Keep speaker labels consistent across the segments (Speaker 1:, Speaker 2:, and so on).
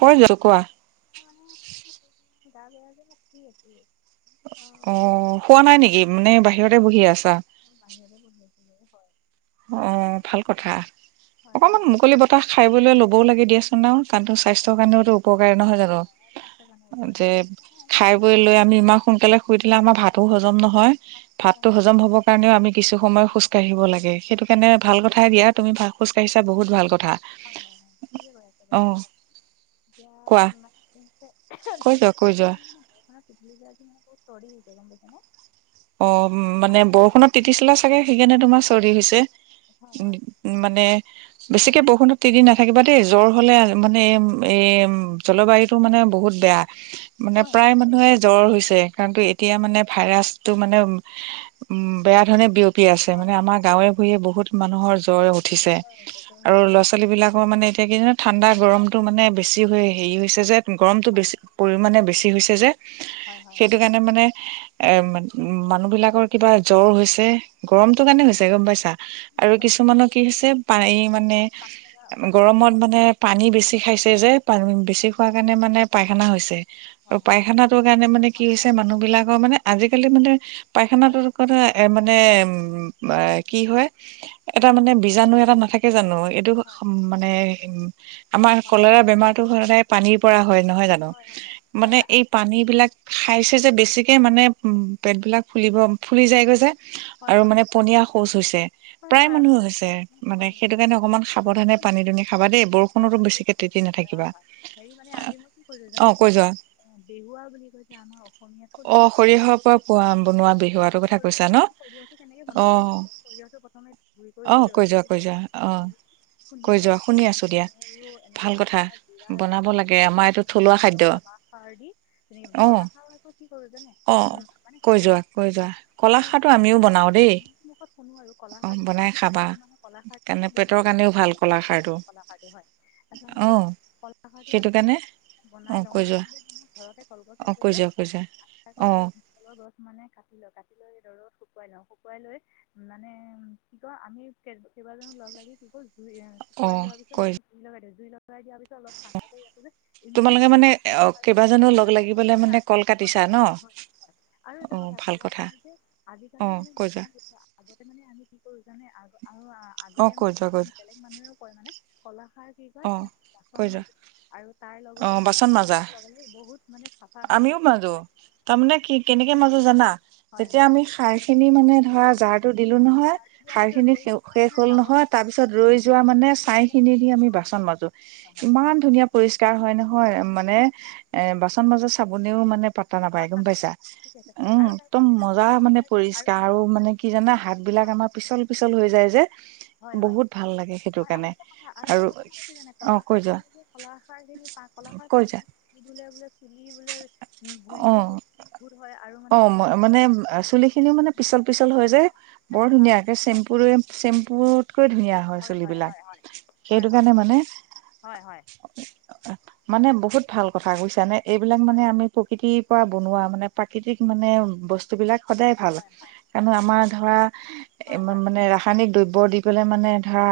Speaker 1: কৈ যোৱা কোৱা
Speaker 2: মানে গা বেয়া যে শুই আছো
Speaker 1: অ হোৱা নাই নেকি মানে বাহিৰত বহি আছে
Speaker 2: বাহিৰতে বহি আছিলো
Speaker 1: অ ভাল কথা
Speaker 2: হয় হয়
Speaker 1: অকনমান মুকলি বতাহ খাই বৈ লবও লাগে দিয়াচোন হেলৌ কাৰণটো স্বাস্থ্যৰ কাৰণেওতো উপকাৰী নহয় জানো
Speaker 2: স্বাস্থ্যৰ কাৰণে গৈ
Speaker 1: যে
Speaker 2: মানে আজি
Speaker 1: খাই
Speaker 2: ফুৰিব
Speaker 1: বৈ
Speaker 2: মন
Speaker 1: লৈ আমি ইমান সোনকালে শুই দিলে আমাৰ ভাতো হজম নহয়
Speaker 2: হয়
Speaker 1: ভাতো
Speaker 2: হয় হয়
Speaker 1: হজম হব
Speaker 2: নহয়
Speaker 1: কাৰণনেও আমি কিছু সময় খোজ কাঢ়িব লাগে সেইটো
Speaker 2: ফুৰিব
Speaker 1: কাৰণে ভাল কথাই দিয়া তুমি ভা খোজ কঢ়িছা বহুত ভাল কথা
Speaker 2: হয় হয় হয় ঠিকে কৈ আছে বাৰু
Speaker 1: আহ
Speaker 2: হয় এতিয়া
Speaker 1: কোৱা
Speaker 2: [unintelligible]
Speaker 1: কৈ যোৱা কৈ
Speaker 2: চৰ্দি
Speaker 1: যোৱা
Speaker 2: হৈছে গম পাইছে নে
Speaker 1: অ মানে বৰষুণত তিতি চিলা চাগে সেইকাৰণে তোমাৰ চৰ্দি হৈছে
Speaker 2: হয়
Speaker 1: উ
Speaker 2: হয়
Speaker 1: মানে
Speaker 2: হয়
Speaker 1: বেছিকে
Speaker 2: হয়
Speaker 1: বৰষুণত তিতি নাথাকিবা দেই জ্বৰ হলে
Speaker 2: হয়
Speaker 1: মানে এ উ জলবায়ুতটো মানে বহুত বেয়া মানে
Speaker 2: হয়
Speaker 1: প্ৰায় মানুহে জ্বৰ হৈছে কাৰণটো এতিয়া মানে ভাইৰাছ টো মানে উম বেয়া ধৰণে বিয়পি পি আছে
Speaker 2: হয় হয়
Speaker 1: মানে
Speaker 2: হয়
Speaker 1: আমাৰ গাঁৱে ভূঞে বহুত মানুহৰ জ্বৰে উঠিছে
Speaker 2: জ্বৰ হৈছে জ্বৰ
Speaker 1: আৰু
Speaker 2: হৈছে গম
Speaker 1: ল'ৰা ছোৱালী
Speaker 2: পাইছেনে
Speaker 1: বিলাকৰ মানে এতিয়া কি ঠাণ্ডা
Speaker 2: হয়
Speaker 1: গৰমটো মানে বেছি হৈ হেৰি হৈছে যে গৰমটো বেছি পৰিণে বেছি হৈছে যে
Speaker 2: হয় হয়
Speaker 1: সেইটো কাৰণে মানে এই ম উ মানুহ বিলাকৰ কিবা জ্বৰ হৈছে গৰমটো
Speaker 2: হয়
Speaker 1: কাৰণে হৈছে গম পাইছা আৰু
Speaker 2: গম পাইছোঁ
Speaker 1: কিছুমানৰ কি হৈছে পানি মানে
Speaker 2: পানী লগা পানী
Speaker 1: গৰমত
Speaker 2: পাইখানা
Speaker 1: মানে পানী বেছি খাইছে যে পানি বেছি খোৱাৰ কাৰণে মানে পায়খানা হৈছে আৰু
Speaker 2: হয় হয় ঠিক আছে
Speaker 1: পায়খানাটো কাৰণে মানে কি হৈছে মানুহ বিলাকৰ মানে আজি আজি কালি মানে
Speaker 2: হয়
Speaker 1: পায়খানাটোৰ
Speaker 2: হয় হয়
Speaker 1: কৰা এ মানে উম বা কি হয় এটা মানে বীজাণু এটা নাথাকে জানো এইটো
Speaker 2: হয়
Speaker 1: মানে উ আমাৰ কলেৰা বেমাৰতটো সদায় পানীৰ পৰা হয় নহয় জানো
Speaker 2: হয় হয় হয় হয়
Speaker 1: মানে
Speaker 2: হয়
Speaker 1: এই
Speaker 2: আজি তুমি
Speaker 1: পানী বিলাক খাইছে যে বেছিকে মানে উম পেটবিলাক ফুলিব ফুলি যায়গৈ যে
Speaker 2: হয়
Speaker 1: আৰু
Speaker 2: হয়
Speaker 1: মানে পনীয়া শৌচ হৈছে
Speaker 2: হয়
Speaker 1: প্ৰায়
Speaker 2: হয়
Speaker 1: মানুহ হৈছে মানে
Speaker 2: হয়
Speaker 1: সেইটো কাৰণে অকমান সাৱধানে পানী দুনি খাবা দেই বৰষুণতো বেছিকে তেতি নাথাকিবা
Speaker 2: হেৰি মানে আজি মই কি কৰিলোঁ
Speaker 1: অ
Speaker 2: জানে এই
Speaker 1: কৈ
Speaker 2: যে
Speaker 1: যোৱা
Speaker 2: অ, বেহুৱা বুলি কয় যে আমাৰ অসমীয়া
Speaker 1: অ
Speaker 2: থলুৱা থলুৱা
Speaker 1: সৰিয়হৰ পৰা
Speaker 2: খাদ্যটো
Speaker 1: পোৱা
Speaker 2: বেলেগ।
Speaker 1: বনোৱা বিহুৱটোৰ কথা
Speaker 2: সৰ-
Speaker 1: কৈছা
Speaker 2: আমি
Speaker 1: ন
Speaker 2: সৰিয়হটো কেনেকে
Speaker 1: অ
Speaker 2: বনাওঁ জানে সৰিয়হটো প্ৰথমে গুৰি কৰি
Speaker 1: অ
Speaker 2: লৈ
Speaker 1: কৈ
Speaker 2: ৰ'দে
Speaker 1: যোৱা
Speaker 2: দিওঁ
Speaker 1: কৈ যোৱা
Speaker 2: তাৰপিছত
Speaker 1: অ
Speaker 2: খুন্দি খুন্দি
Speaker 1: কৈ
Speaker 2: লোৱা
Speaker 1: যোৱা
Speaker 2: পিছত
Speaker 1: শুনি
Speaker 2: তাত
Speaker 1: আছো দিয়া
Speaker 2: নৰু
Speaker 1: ভাল
Speaker 2: এনেকে
Speaker 1: কথা
Speaker 2: আদা জুৰা
Speaker 1: বনাব
Speaker 2: জালু
Speaker 1: লাগে আমাৰ এইটো থলুৱা খাদ্য
Speaker 2: একদম কলা খাৰ দি তেনে
Speaker 1: অ
Speaker 2: কলাখাৰ আকৌ কি কৰো যে
Speaker 1: অ কৈ যোৱা কৈ যোৱা কলাখাটো আমিও বনাও দেই
Speaker 2: আমি মুখত শুনো আৰু
Speaker 1: অ
Speaker 2: কলাখাৰটো মানে
Speaker 1: বনাই
Speaker 2: কি হয়
Speaker 1: খাবা
Speaker 2: কি মানে হয় কলাখাৰটো
Speaker 1: কাৰণে
Speaker 2: বো বহুত
Speaker 1: পেটৰ
Speaker 2: জান
Speaker 1: কাৰণেও
Speaker 2: হয়
Speaker 1: ভাল কলা খাৰটো
Speaker 2: কলাখাৰটো হয়
Speaker 1: অ
Speaker 2: তাৰপছত কলাখাৰটো
Speaker 1: সেইটো
Speaker 2: মানে কি হয়
Speaker 1: কাৰণে অ
Speaker 2: বনাই লওঁ
Speaker 1: কৈ
Speaker 2: মানে
Speaker 1: যোৱা
Speaker 2: কেনেকে ঘৰতে কলগছ
Speaker 1: অ
Speaker 2: আছে
Speaker 1: কৈ
Speaker 2: যে
Speaker 1: যোৱা কৈ যোৱা অ
Speaker 2: নাৰিকল আৰু কাছকলৰ গছ মানে কাটি লয় কাটি লৈ দৰব শুকুৱাই লও শুকুৱাই লৈ উ মানেম কি ক আমি কেইবাজনো লগ লাগি কি কল
Speaker 1: অ
Speaker 2: শুকুৱাই লোৱা পিছত
Speaker 1: কৈ
Speaker 2: জুই লগই দিও [inaudible]
Speaker 1: তোমালোকে মানে কেইবাজনো লগ
Speaker 2: এটা
Speaker 1: লাগিবলৈ মানে
Speaker 2: কথা
Speaker 1: কল কাটিছা
Speaker 2: বনাওঁ
Speaker 1: ন
Speaker 2: বনাওঁ হয় হয় আৰু
Speaker 1: অ
Speaker 2: এটা
Speaker 1: ভাল কথা
Speaker 2: কলাখাৰ যে
Speaker 1: অ
Speaker 2: আজিকালি মানে
Speaker 1: কৈ যোৱা
Speaker 2: আগতে মানে আমি মানে আগত আৰু
Speaker 1: অ
Speaker 2: আগতে
Speaker 1: কৈ
Speaker 2: মানে
Speaker 1: যোৱা
Speaker 2: আপ
Speaker 1: কৈ
Speaker 2: বেলেগ মানুহেও কয় মানে কলা কাৰ কি কয়
Speaker 1: যোৱা অ
Speaker 2: সিহঁত
Speaker 1: কৈ
Speaker 2: বাচন
Speaker 1: যোৱা
Speaker 2: মাজতে আৰু তাৰ
Speaker 1: অ
Speaker 2: লগতে
Speaker 1: বাচন
Speaker 2: মানে
Speaker 1: মাজা
Speaker 2: স লগে বহুত মানে চাফা হয়
Speaker 1: আমিও
Speaker 2: চিকচিকীয়া
Speaker 1: মাজো তাৰমানে কি
Speaker 2: হয় হয় হয়
Speaker 1: ষাৰ খিনি মানে ধৰা জাৰ টো দিলো নহয়
Speaker 2: আৰু ইয়াৰ
Speaker 1: সাৰ
Speaker 2: পিছত
Speaker 1: খিনি
Speaker 2: ৰৈ
Speaker 1: শেষ
Speaker 2: মানে
Speaker 1: হ'ল
Speaker 2: জাবৰ
Speaker 1: নহয় তাৰ পিছত ৰৈ যোৱা মানে ছাই খিনি দি আমি বাচ মাজো
Speaker 2: হয় হয়
Speaker 1: ইমান ধুনীয়া
Speaker 2: ঠিক আছে
Speaker 1: পৰিষ্কাৰ হয় নহয় মানে এ বাচন মাজা চাবোনেও মানে প তা নাপায়
Speaker 2: পাত্তা
Speaker 1: গম পাইছা
Speaker 2: ঠিক আছে
Speaker 1: উম
Speaker 2: আৰু
Speaker 1: একদম
Speaker 2: তাৰপিছত কি জানে
Speaker 1: মজা মানে
Speaker 2: কলাখাৰ যে
Speaker 1: পৰিষ্কাৰ আৰু
Speaker 2: অঁ
Speaker 1: মানে কি জানা হাত বিলাক
Speaker 2: হয়
Speaker 1: আমাৰ
Speaker 2: হয়
Speaker 1: পিচল পিছল হৈ যায় যে
Speaker 2: হয় হয়
Speaker 1: বহুত ভাল লাগে সেইটো
Speaker 2: হয় আৰু
Speaker 1: কাৰণে
Speaker 2: এটা কথা এটা
Speaker 1: আৰু
Speaker 2: কথা মানে কি জানে
Speaker 1: অ
Speaker 2: কলাখাৰ
Speaker 1: কৈ
Speaker 2: কি
Speaker 1: যোৱা
Speaker 2: কলাখাৰ কলাখাৰ
Speaker 1: কৈ
Speaker 2: পানী
Speaker 1: যোৱা
Speaker 2: ধুলে বোলে চুলি ধুলে বোলে গুৰিত
Speaker 1: অ ম মানে চুলি খিনিও মানে পিচল পিচল হৈ যায়
Speaker 2: মানে
Speaker 1: বৰ
Speaker 2: চাফা
Speaker 1: ধুনীয়াকে
Speaker 2: হয়
Speaker 1: চেম্পুৰে চেম্পুত তকৈ ধুনীয়া হয় চুলিবিলাক সেইটো
Speaker 2: হয়
Speaker 1: কাৰণে মানে
Speaker 2: হয় হয়
Speaker 1: মানে বহুত ভাল কথা কৈছা নে এইবিলাক
Speaker 2: হয়
Speaker 1: মানে আমি প্ৰকৃতিৰ পৰা বনোৱা মানে প্ৰাকৃতিক মানে বস্তুবিলাক সদায় ভাল
Speaker 2: হয়
Speaker 1: কাৰনে আমাৰ ধৰা
Speaker 2: হয় হয় হয় হয়
Speaker 1: মানে ৰাসায়নিক দ্ৰব্য বৰ দি পেলাই মানে পিঠা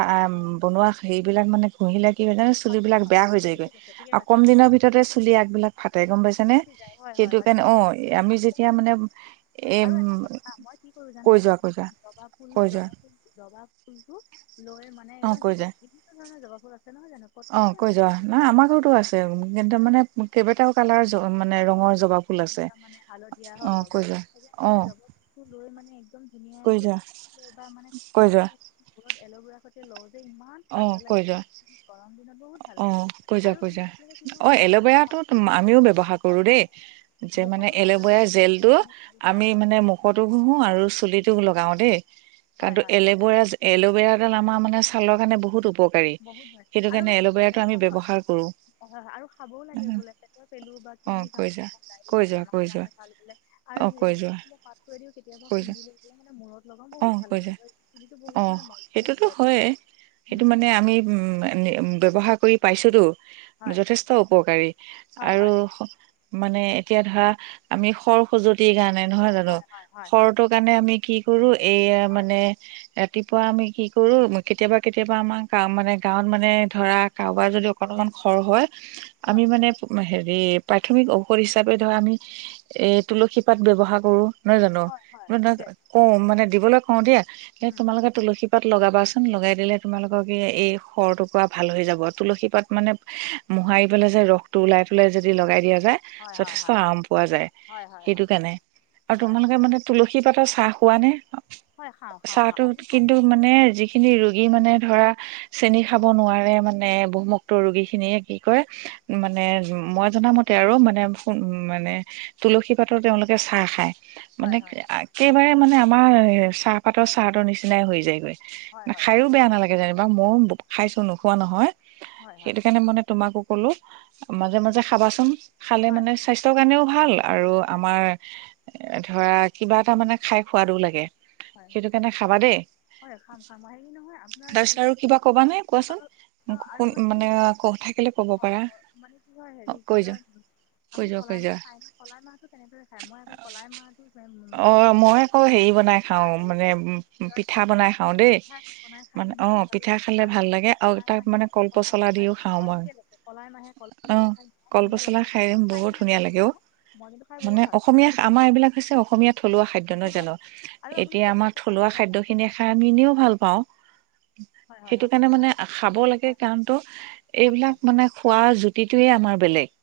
Speaker 1: বনোৱা সেই বিলাক মানে কুহিলে কি হয় জানো চুলিবলাক বেয়া হৈ
Speaker 2: ঠিকে
Speaker 1: যায়গৈ
Speaker 2: কৈছে ঠিকে
Speaker 1: আৰু
Speaker 2: কৈছে
Speaker 1: কম দিনৰ ভিতৰতে চুলি আগবিলাক ফাতে গম পাইছে
Speaker 2: ফি যায় হয় হয় হয় কি আজিকালি
Speaker 1: যেতিয়া মানে এ
Speaker 2: আৰু এটা কথা মই কি কৰো
Speaker 1: কৈ
Speaker 2: জানে
Speaker 1: যোৱা কৈ যোৱা
Speaker 2: জবা ফুল
Speaker 1: কৈ যোৱা।
Speaker 2: জবা ফুল জবা ফুলটো লৈ মানে
Speaker 1: অ
Speaker 2: এই
Speaker 1: কৈ
Speaker 2: যি
Speaker 1: যোৱা
Speaker 2: কোনো যাবুৰা
Speaker 1: অ কৈ যোৱা না আমাৰ ঘৰতো আছে কিন্তু মানে
Speaker 2: একদম
Speaker 1: কেইবাটাও কালাৰ মানে ৰঙৰ জবা ফুল আছে
Speaker 2: মানে হালধীয়া
Speaker 1: অ
Speaker 2: হয় বগা
Speaker 1: কৈ যোৱা
Speaker 2: সে
Speaker 1: অ
Speaker 2: সেই জবা ফুলটো লৈ মানে একদম
Speaker 1: কৈ
Speaker 2: ধুনীয়াকে
Speaker 1: যোৱা
Speaker 2: লৈ বা মানে
Speaker 1: কৈ
Speaker 2: খুন্দি
Speaker 1: যোৱা
Speaker 2: এল'বেৰা সৈতে লওঁ। যে ইমান
Speaker 1: অ
Speaker 2: ঠাণ্ডা
Speaker 1: কৈ
Speaker 2: লাগে
Speaker 1: যোৱা
Speaker 2: গৰম দিনত বহুত ভাল
Speaker 1: অ
Speaker 2: লাগে
Speaker 1: কৈ যোৱা
Speaker 2: আৰু
Speaker 1: কৈ
Speaker 2: আপে
Speaker 1: যোৱা
Speaker 2: কেতিয়াবা কি
Speaker 1: অ
Speaker 2: ক'ল জগ
Speaker 1: এল'ভেৰাটো
Speaker 2: পাতটো।
Speaker 1: আমিও ব্যৱহাৰ কৰো
Speaker 2: হয়
Speaker 1: দেই যে মানে
Speaker 2: মুখতো লগাওঁ
Speaker 1: এল'ভেয়াৰ
Speaker 2: ছালৰ
Speaker 1: জেলটো
Speaker 2: কাৰণে ভাল হয়
Speaker 1: আমি
Speaker 2: হয়
Speaker 1: মানে মুখতো ঘহো আৰু চুলিটো লগাও দেই।
Speaker 2: হয়
Speaker 1: কাৰণো
Speaker 2: হয়
Speaker 1: এল'ভেৰা এলোবেৰাডাল আমাৰানে। মানে চালক কাৰণে বহুত। উপকাৰী
Speaker 2: বহুত হয়
Speaker 1: সেইটো
Speaker 2: আৰু
Speaker 1: কাৰণে
Speaker 2: মানে কি ক
Speaker 1: এল'ভেৰাটো আমি
Speaker 2: হয় হয়
Speaker 1: ব্যৱহাৰ কৰো
Speaker 2: হয় হয় আৰু খাবও লাগে বোলেেটৰ পেলো
Speaker 1: অ কৈ যোৱা কৈ
Speaker 2: বাবেটি
Speaker 1: যোৱা কৈ যোৱা
Speaker 2: বেমাৰণে ভাল বোলে
Speaker 1: অ
Speaker 2: আৰু
Speaker 1: কৈ যোৱা
Speaker 2: হ পাত দি কেতিয়াবা
Speaker 1: কৈ যা
Speaker 2: খুন্দি লৈলে মানে মূৰত লগাওঁ
Speaker 1: অ
Speaker 2: বহুত ভাল
Speaker 1: কৈ যা
Speaker 2: লাগেটো
Speaker 1: অ
Speaker 2: বহুত মানে মজবুত
Speaker 1: সেইটোতো
Speaker 2: হয়
Speaker 1: হয়ে
Speaker 2: মানে।
Speaker 1: সেইটো মান।
Speaker 2: উম
Speaker 1: মানে আমি ব্যৱহাৰ কৰি পাইছোঁতো।
Speaker 2: হয়
Speaker 1: যথেষ্ট উপকাৰী
Speaker 2: হয়
Speaker 1: আৰু।
Speaker 2: হয়
Speaker 1: মানে এতিয়া ধৰা আমি সৰ খজুৱতি গানে। নহয় জানো
Speaker 2: হয় হয় হয়
Speaker 1: খৰটোৰ কাৰণে আমি কি। সৰু। এইয়া
Speaker 2: হয়
Speaker 1: মানে। ৰাতিপুৱা আমি কি কৰো। কেতিয়াবা কেতিয়াবা আমাৰ গ মানে গাঁৱত মানে ধৰা কাৰোবাৰ যদি অকণ অকণ খৰ হয়। আমি
Speaker 2: হয়
Speaker 1: মানে হেৰি। হে প্ৰাথমিক ঔষধ হিচাপে ধৰ আমি এই তুলসী পাত ব্যৱহাৰ কৰোঁ। নহয় জানো
Speaker 2: হয় হয়
Speaker 1: ম ধ
Speaker 2: ঠিকে
Speaker 1: কম মানে দিবলৈ। হয় দিয়া। এ
Speaker 2: উম
Speaker 1: তোমালোকে তুলসী। তাত লগাবা ছোন। লগাই দিলে তোমালোকৰ কি এই সৰ টুকুৰা ভাল হৈ যাব তুলসী পাত মানে মোহাৰি পেলাই যে ৰস টো ওলাই পেলাই যদি লগাই দিয়া।
Speaker 2: হয় হয়
Speaker 1: যথেষ্ট
Speaker 2: হয়
Speaker 1: আৰাম পোৱা যায়
Speaker 2: হয় হয়
Speaker 1: সেইটো
Speaker 2: হয়
Speaker 1: কাৰণে আৰু
Speaker 2: হয় হয়
Speaker 1: তোমালোকে মানে তুলসী পাতৰ চাহ। পোৱা নাই।
Speaker 2: হয় খাওঁ খাওঁ খাওঁ
Speaker 1: চাহটো
Speaker 2: আপুনি খায়নে
Speaker 1: কিন্তু মানে যি। খিন ৰোগী মানে ধৰা চেনি খাব নোৱাৰে মানে বহুমুক্ত ৰোগী খিনিয়ে কি ক মানে মই জনামতে আৰু মানে উ মানে তুলসী পাতৰ তেওঁলোকে চাহ খায়। মানে
Speaker 2: হয় হয়
Speaker 1: একেবাৰে মানে। আমাৰ চাহপাতৰ চাহতৰ নিচিনাই হৈ যায়গৈ।
Speaker 2: হয় হয়
Speaker 1: খায়ো
Speaker 2: ঠিকে
Speaker 1: বেয়া
Speaker 2: কৈছে
Speaker 1: নালাগে যেনিবা ময়ো খাইছো নোখোৱা নহয়
Speaker 2: হয় হয়
Speaker 1: সেইটো কাৰণে মানে তোমাকো ক'লো
Speaker 2: উম
Speaker 1: মাজে মাজে খাবাচোন খালে
Speaker 2: হয়
Speaker 1: মানে স্বাস্থ্যৰ কাৰণেও। ভাল আৰু আমাৰ ধৰা কিবা এটা মানে খাই খোৱাদো লাগে।
Speaker 2: হয়
Speaker 1: সেইটো
Speaker 2: হয়
Speaker 1: কাৰণে খাবা দেই
Speaker 2: হয় খাম খাম। নহয় আপোনাৰ
Speaker 1: তাৰপিছত আৰু কিবা কবা নে কোৱাচোন?
Speaker 2: হেৰিপ অ আৰু
Speaker 1: শুন
Speaker 2: মানে কি হয়
Speaker 1: ক থাকিলে ক'ব পাৰা
Speaker 2: মানে কি হয়
Speaker 1: অ
Speaker 2: হেৰি কি
Speaker 1: কৈ
Speaker 2: কয়
Speaker 1: যোৱা কৈ
Speaker 2: আপুনি
Speaker 1: যোৱা কৈ
Speaker 2: কলাই মাহ
Speaker 1: যোৱা।
Speaker 2: খায়নে কলাই মাহটো কেনেদৰে খায় মই আকৌ কলাইমাহটো
Speaker 1: অ
Speaker 2: বাকলিটো
Speaker 1: মই আকৌ
Speaker 2: চাই।
Speaker 1: হেৰি বনাই খাওঁ মানে পিঠা বনাই খাওঁ দেই
Speaker 2: পিঠা বনাই খাই
Speaker 1: মানে অ
Speaker 2: ইমান ভাল
Speaker 1: পিঠা
Speaker 2: লাগিছিল
Speaker 1: খালে
Speaker 2: আৰু
Speaker 1: ভাল লাগে আৰু
Speaker 2: কলাই
Speaker 1: তাক
Speaker 2: মাহে
Speaker 1: মানে কল পচলা
Speaker 2: আৰু
Speaker 1: দিও খাওঁ মই
Speaker 2: ঠিকে লৈছে কলাই মাহে
Speaker 1: অ।
Speaker 2: কলাই খাই ইমান
Speaker 1: কল
Speaker 2: ধুনীয়া লাগে
Speaker 1: পচলা
Speaker 2: ন আপুনি খাই
Speaker 1: বহুত
Speaker 2: নে
Speaker 1: ধুনীয়া
Speaker 2: নাখায়
Speaker 1: লাগে অ।
Speaker 2: নাজানো মই কিন্তু খাই বহুত
Speaker 1: মানে
Speaker 2: ভাল পাওঁ দে
Speaker 1: অসমীয়া আমাৰ এইবিলাক হৈছে অসমীয়া থলুৱা খাদ্য নহয়
Speaker 2: থলুৱা
Speaker 1: জানো?
Speaker 2: খাই
Speaker 1: এতিয়া আমাৰ থলুৱা খাদ্য খিনি খাই আমি এনেও ভাল পাওঁ
Speaker 2: হয় হয়
Speaker 1: সেইটো
Speaker 2: হয়
Speaker 1: কাৰণে মানে খাব লাগে কাৰণ তো
Speaker 2: হয়
Speaker 1: এইবিলাক মানে খোৱাৰ প্ৰতিটোৱে আমাৰ বেলেগ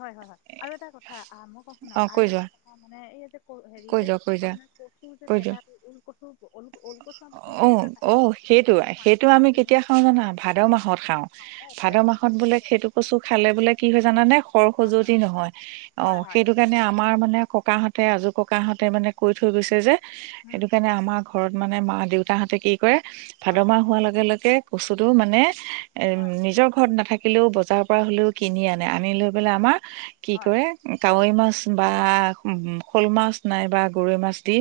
Speaker 2: হয় হয় হয় আৰু এটা কথা মই কওঁ
Speaker 1: অ
Speaker 2: শুনক আৰু
Speaker 1: কৈ যোৱা।
Speaker 2: এটা কথা মানে এই যে ক হেৰি
Speaker 1: কৈ
Speaker 2: যে
Speaker 1: যোৱা কৈ যোৱা
Speaker 2: আপোনাৰ কচু যে
Speaker 1: কৈ যোৱা
Speaker 2: পেতা ঊল কচু ল ওল কচু আপুনি
Speaker 1: অ
Speaker 2: কেনেদৰে খাই
Speaker 1: অ সেইটো সেইটো আমি কেতিয়া খাও জানা ভাদ মাহত খাও ভাদ মাহত বোলে সেইটো কচো খালে বোলে কি হয় জানা মানে সৰ
Speaker 2: হয়
Speaker 1: খজুৱতি নহয় অ
Speaker 2: হয় হয়
Speaker 1: সেইটো কাৰণে আমাৰ মানে ককাহঁতে আজোৰ ককাহঁতে মানে কৈ থৈ গৈছে যে
Speaker 2: উম
Speaker 1: সেইটো কাৰণে আমাৰ ঘৰত মানে মা দেউতাহঁতে কি কৰে ভাদ
Speaker 2: হয়
Speaker 1: মাহ
Speaker 2: হয়
Speaker 1: হোৱাৰ লগে লগে কচুটো মানে
Speaker 2: হয়
Speaker 1: নিজৰ ঘৰত নাথাকে থাকিলেও বজাৰৰ পৰা হ'লেও কিনি আনে আনি লৈ পেলাই আমাৰ কি
Speaker 2: হয়
Speaker 1: কৰে কাৱৈ মাছ বা শ'ল মাছ নাই বা গৰৈ মাছ দি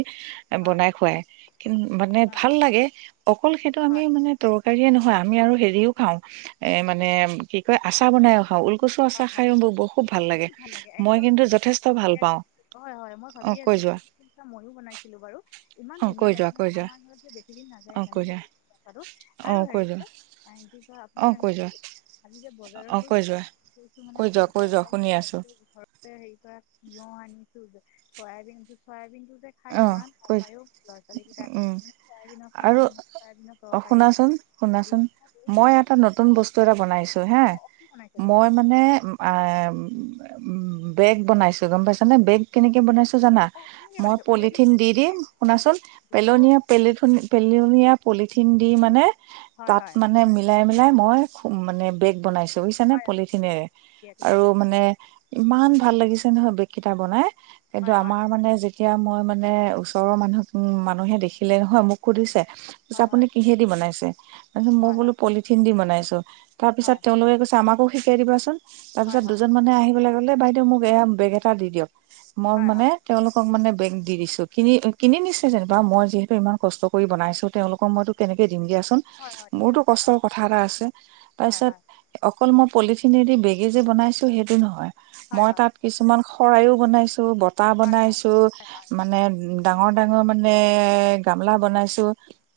Speaker 2: হয়
Speaker 1: বনাই খুৱাই কি মানে
Speaker 2: হয়
Speaker 1: ভাল লাগে অকল সেইটো আমি
Speaker 2: হয়
Speaker 1: মানে তৰ কাৰিয়ে আমি আৰু হেৰিও খাও এ মানে কি কয় আচা বনাই খ
Speaker 2: হয় হয় ভাল লাগে
Speaker 1: মই
Speaker 2: একম
Speaker 1: কিন্তু যথেষ্ট ভাল পাওঁ
Speaker 2: হয় মই
Speaker 1: অ
Speaker 2: ভাবিয়ে
Speaker 1: কৈ
Speaker 2: আছিলো
Speaker 1: যোৱা
Speaker 2: ময়ো বনাইছিলো বাৰু ইমান
Speaker 1: অ
Speaker 2: ধুনীয়া
Speaker 1: কৈ
Speaker 2: লাগে
Speaker 1: যোৱা কৈ
Speaker 2: নহয়
Speaker 1: যোৱা
Speaker 2: আমাৰ ঘৰত যে ইমান বেছি দিন নাযায়
Speaker 1: অ কৈ যোৱা
Speaker 2: জানেটো
Speaker 1: অ
Speaker 2: আৰু
Speaker 1: কৈ
Speaker 2: হেৰি [unintelligible] [unintelligible]
Speaker 1: যোৱা
Speaker 2: যে কি কয়
Speaker 1: অ
Speaker 2: আপোনাৰ
Speaker 1: কৈ
Speaker 2: হেৰি
Speaker 1: যোৱা
Speaker 2: আজি যে বজাৰত
Speaker 1: অ কৈ যোৱা
Speaker 2: গৈছিলো মানে
Speaker 1: কৈ যোৱা কৈ যোৱা শুনি আছো
Speaker 2: ঘৰতে হেৰি কৰা তিয়হ আনি চয়াবিন চয়াবিন যে খাই
Speaker 1: অ
Speaker 2: ইমান ভাল
Speaker 1: কৈ
Speaker 2: পায়ও ল'ৰা ছোৱালী কেইটাই
Speaker 1: উম
Speaker 2: মানে চয়াই বিনৰ
Speaker 1: আৰু
Speaker 2: চাটনি হওক চৰাই বিনৰ
Speaker 1: অ
Speaker 2: তৰকাৰী
Speaker 1: শুনাচোন
Speaker 2: হওক
Speaker 1: শুনাচোন
Speaker 2: বহত
Speaker 1: মই
Speaker 2: ভাল
Speaker 1: এটা নতুন বস্তু এটা বনাইছো হা
Speaker 2: পায় অ কি বনাইছে
Speaker 1: মই
Speaker 2: বস্তু
Speaker 1: মানে বেগ বাইছো বেগ কেনেকে বনাইছো জানা
Speaker 2: অ' কেনেকৈ
Speaker 1: মই
Speaker 2: বনাইছে ওলেদি
Speaker 1: পলিথিন দি
Speaker 2: বনাইছে নে
Speaker 1: দিম শুনাচোন
Speaker 2: অ' দি অ'
Speaker 1: পেলনীয়া পেল পেলনীয়া পলিথিন দি মানে
Speaker 2: হয়
Speaker 1: তাত
Speaker 2: হয়
Speaker 1: মানে মিলাই মিলাই মই মানে বেগ বনাইছো।
Speaker 2: হয়
Speaker 1: পলিথিনেৰে
Speaker 2: ঠিকে ঠিকে
Speaker 1: আৰু মানে। ইমান ভাল লাগিছে নহয় বেগ কেইটা বনায়। কিন্তু
Speaker 2: হয় হয়
Speaker 1: আমাৰ মানে যি এতিয়া মই মানে ওচৰৰ মানুহ মানুহে দেখিলে নহয় মোক সুধিছে। তাৰপিছত
Speaker 2: হয়
Speaker 1: আপুনি
Speaker 2: হয়
Speaker 1: কিহে দি বনাইছে। তাৰপিছত মই
Speaker 2: হয়
Speaker 1: বোলো
Speaker 2: হয়
Speaker 1: পলিথিন দি বনাইছে। ত [unintelligible] তাৰ পিছত
Speaker 2: হয়
Speaker 1: তেওঁলোকে কৈছে আমাকো শঠিকাই দিবাচোন [inaudible] তাৰ
Speaker 2: হয় হয়
Speaker 1: পিছত দুজন মানে আহিব লাগে। বাইদেউ মোক এয়া বেগ এটা দি দিয়ক। মই
Speaker 2: হয়
Speaker 1: মানে
Speaker 2: হয়
Speaker 1: তেওঁলোকক মানে বেগ দি দিছো কিনি কিনি নিচে যেনিবা মই যিহেতু ইমান কষ্ট কৰি বনাইছো। তেওঁলোকক মইতো কেনেকে দিম দিয়াচোন
Speaker 2: হয় হয় ঠিকেই
Speaker 1: মোৰতো
Speaker 2: কৈছে
Speaker 1: কষ্টৰ
Speaker 2: হয়
Speaker 1: কথা এটা আছে
Speaker 2: হয়
Speaker 1: তাৰপিছত
Speaker 2: হয়
Speaker 1: অকল পলিথিনেদি বেগে যে বনাইছোঁ সেইটো নহয়।
Speaker 2: হয়
Speaker 1: মই
Speaker 2: হয়
Speaker 1: তাত কিছুমান। শৰাই ও বনাইছে। বতাহ
Speaker 2: হয় হয়
Speaker 1: বনাইছো।
Speaker 2: হয়
Speaker 1: মানে ডাঙৰ ডাঙৰ ডাঙৰ মানে এ গামলা বনাইছোঁ‌।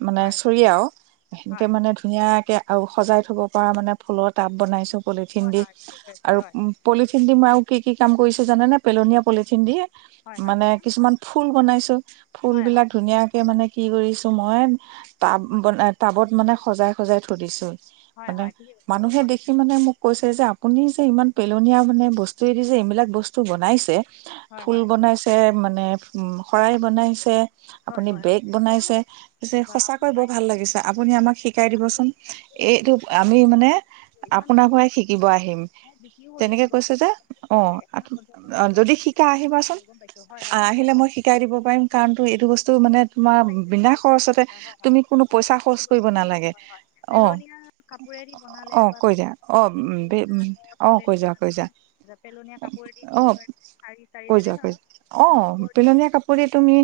Speaker 1: মানে
Speaker 2: হয় হয়
Speaker 1: চৰিয়াও সেনেকে
Speaker 2: হয়
Speaker 1: মানে ধুনীয়াকে। আৰু সজাই থ'ব পৰা মানে ফুলৰ টাব বনাইছোঁ‌। পলিথিন
Speaker 2: হয়
Speaker 1: দি
Speaker 2: হয় ঠিকে কৈছে
Speaker 1: আৰু
Speaker 2: হয়
Speaker 1: পলিথিন দি মই কি কি কাম কৰিছে জানেনেে পেলনীয়া পলিথিন দিয়ে।
Speaker 2: হয় হয়
Speaker 1: মানে
Speaker 2: কওকচোন
Speaker 1: কিছুমান ফুল বনাইছো ফুল
Speaker 2: হয়
Speaker 1: বিলাক
Speaker 2: হয়
Speaker 1: ধুনীয়াকে মানে। কি কৰিছো মই। টাব
Speaker 2: হয় হয়
Speaker 1: বনাই টাবত মানে। সজাই সজাই থৈ দিছোঁ‌।
Speaker 2: হয়
Speaker 1: মানে
Speaker 2: হয় ঠিকে কৈছে বাৰু
Speaker 1: মানুহে
Speaker 2: হয়
Speaker 1: দেখি মানে মোক। কৈছে যে আপুনি যে ইমান পেলনীয়া মানে বস্তুৱেদি যে এইবিলাক বস্তু বনাইছে।
Speaker 2: হয়
Speaker 1: ফুল
Speaker 2: হয়
Speaker 1: বনাইছে। মানে উ শৰাই বনাইছে।
Speaker 2: হয়
Speaker 1: আপুনি
Speaker 2: হয় হয়
Speaker 1: বেগ
Speaker 2: বনাব
Speaker 1: বনাইছে
Speaker 2: লাগে লাগে বা আপুনি
Speaker 1: সঁচাকৈ বৰ
Speaker 2: পাৰিছে
Speaker 1: ভাল লাগিছে। আপুনি আমাক শিকাই দিবচোন।
Speaker 2: দেই
Speaker 1: এইটো
Speaker 2: ভইচ
Speaker 1: আমি
Speaker 2: বস্তু
Speaker 1: মানে
Speaker 2: ইমান
Speaker 1: আপোনাৰ
Speaker 2: ধুনীয়াকৈ
Speaker 1: পৰাই
Speaker 2: বনাই।
Speaker 1: শিকিব আহিম
Speaker 2: মই বিক্ৰীও
Speaker 1: তেনেকে
Speaker 2: কৰিছোঁ গম
Speaker 1: কৈছে যে
Speaker 2: পাইছোঁ লাগে এখনত পঞ্চাছ টকা
Speaker 1: অ'
Speaker 2: কেতিয়াবা
Speaker 1: যদি
Speaker 2: ডেৰশ
Speaker 1: শিকা
Speaker 2: টকা তেনেকৈ
Speaker 1: আহিবাচোন।
Speaker 2: কৰোঁ গম পাইছোঁ হয়
Speaker 1: আহিলে মই শিকাই দিব পাৰিম কাৰণটো।
Speaker 2: লি ভাল লাগিছে আপোনাৰ
Speaker 1: তুমি কোনো পইচা খৰচ কৰিব নালাগে
Speaker 2: হয়
Speaker 1: অ
Speaker 2: পেলনীয়া কাপোৰেদি বনালে
Speaker 1: অ
Speaker 2: বা
Speaker 1: কৈ দিয়া অ অ কৈ
Speaker 2: উলেদি
Speaker 1: যোৱা কৈ যোৱা
Speaker 2: পেলনীয়া কাপোৰেদি
Speaker 1: অ
Speaker 2: শিঙি শাৰি চাৰি
Speaker 1: কৈ
Speaker 2: যেনেই
Speaker 1: যোৱা কৈ
Speaker 2: ধৰক।
Speaker 1: যোৱা অ
Speaker 2: ওপৰেদি
Speaker 1: পেলনীয়া কাপোৰে তুমি।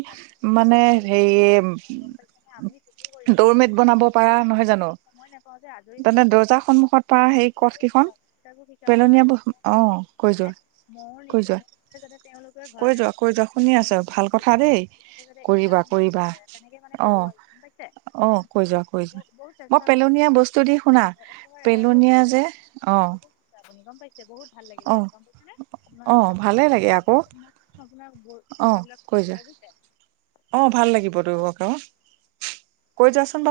Speaker 1: মানে
Speaker 2: সেইবোৰেদি
Speaker 1: হেৰি
Speaker 2: বনাই আপুনি ঠিকেই কৰিছে মই
Speaker 1: দৰমেট বনাব পাৰা নহয় জানো।
Speaker 2: সময় নাপাওঁ যে আজৰি
Speaker 1: মানে
Speaker 2: সময়ত ক'তো
Speaker 1: দৰ্জা সন্মুখত পৰা সেই কঠ কেইখন
Speaker 2: ওলাব শিকাব বা
Speaker 1: পেলনীয়া ব অ কৈ
Speaker 2: যাতে
Speaker 1: যোৱা
Speaker 2: মোৰ
Speaker 1: কৈ
Speaker 2: নিচিনা
Speaker 1: যোৱা।
Speaker 2: মোৰ যাতে তেওঁলোকে
Speaker 1: কৈ
Speaker 2: ঘৰতে
Speaker 1: যোৱা কৈ যোৱা শুনি আছোঁ ভাল কথা দেই।
Speaker 2: যাতে এইবিলাক
Speaker 1: কৰিবা
Speaker 2: কাম কৰিব
Speaker 1: কৰিবা
Speaker 2: পাৰে তেনেকে মানে
Speaker 1: অ
Speaker 2: কৰো আৰু গম পাইছে
Speaker 1: অ কৈ যোৱা কৈ যোৱা
Speaker 2: বহুত
Speaker 1: মই
Speaker 2: চেষ্টা কৰো
Speaker 1: পেলনীয়া বস্তু দি শুনা
Speaker 2: একেবাৰে ৰেহাই হলেও
Speaker 1: পেলনীয়া যে
Speaker 2: ৰেহাই
Speaker 1: অ
Speaker 2: মানে আপুনি গম পাইছে। বহুত ভাল লাগিল
Speaker 1: অ
Speaker 2: শুনি গম পাইছানে
Speaker 1: অ ভালে লাগে আকৌ অ কৈ যোৱা
Speaker 2: আপোনাৰ কথা।
Speaker 1: অ ভাল লাগিব তো আক। কৈ যাচোন বা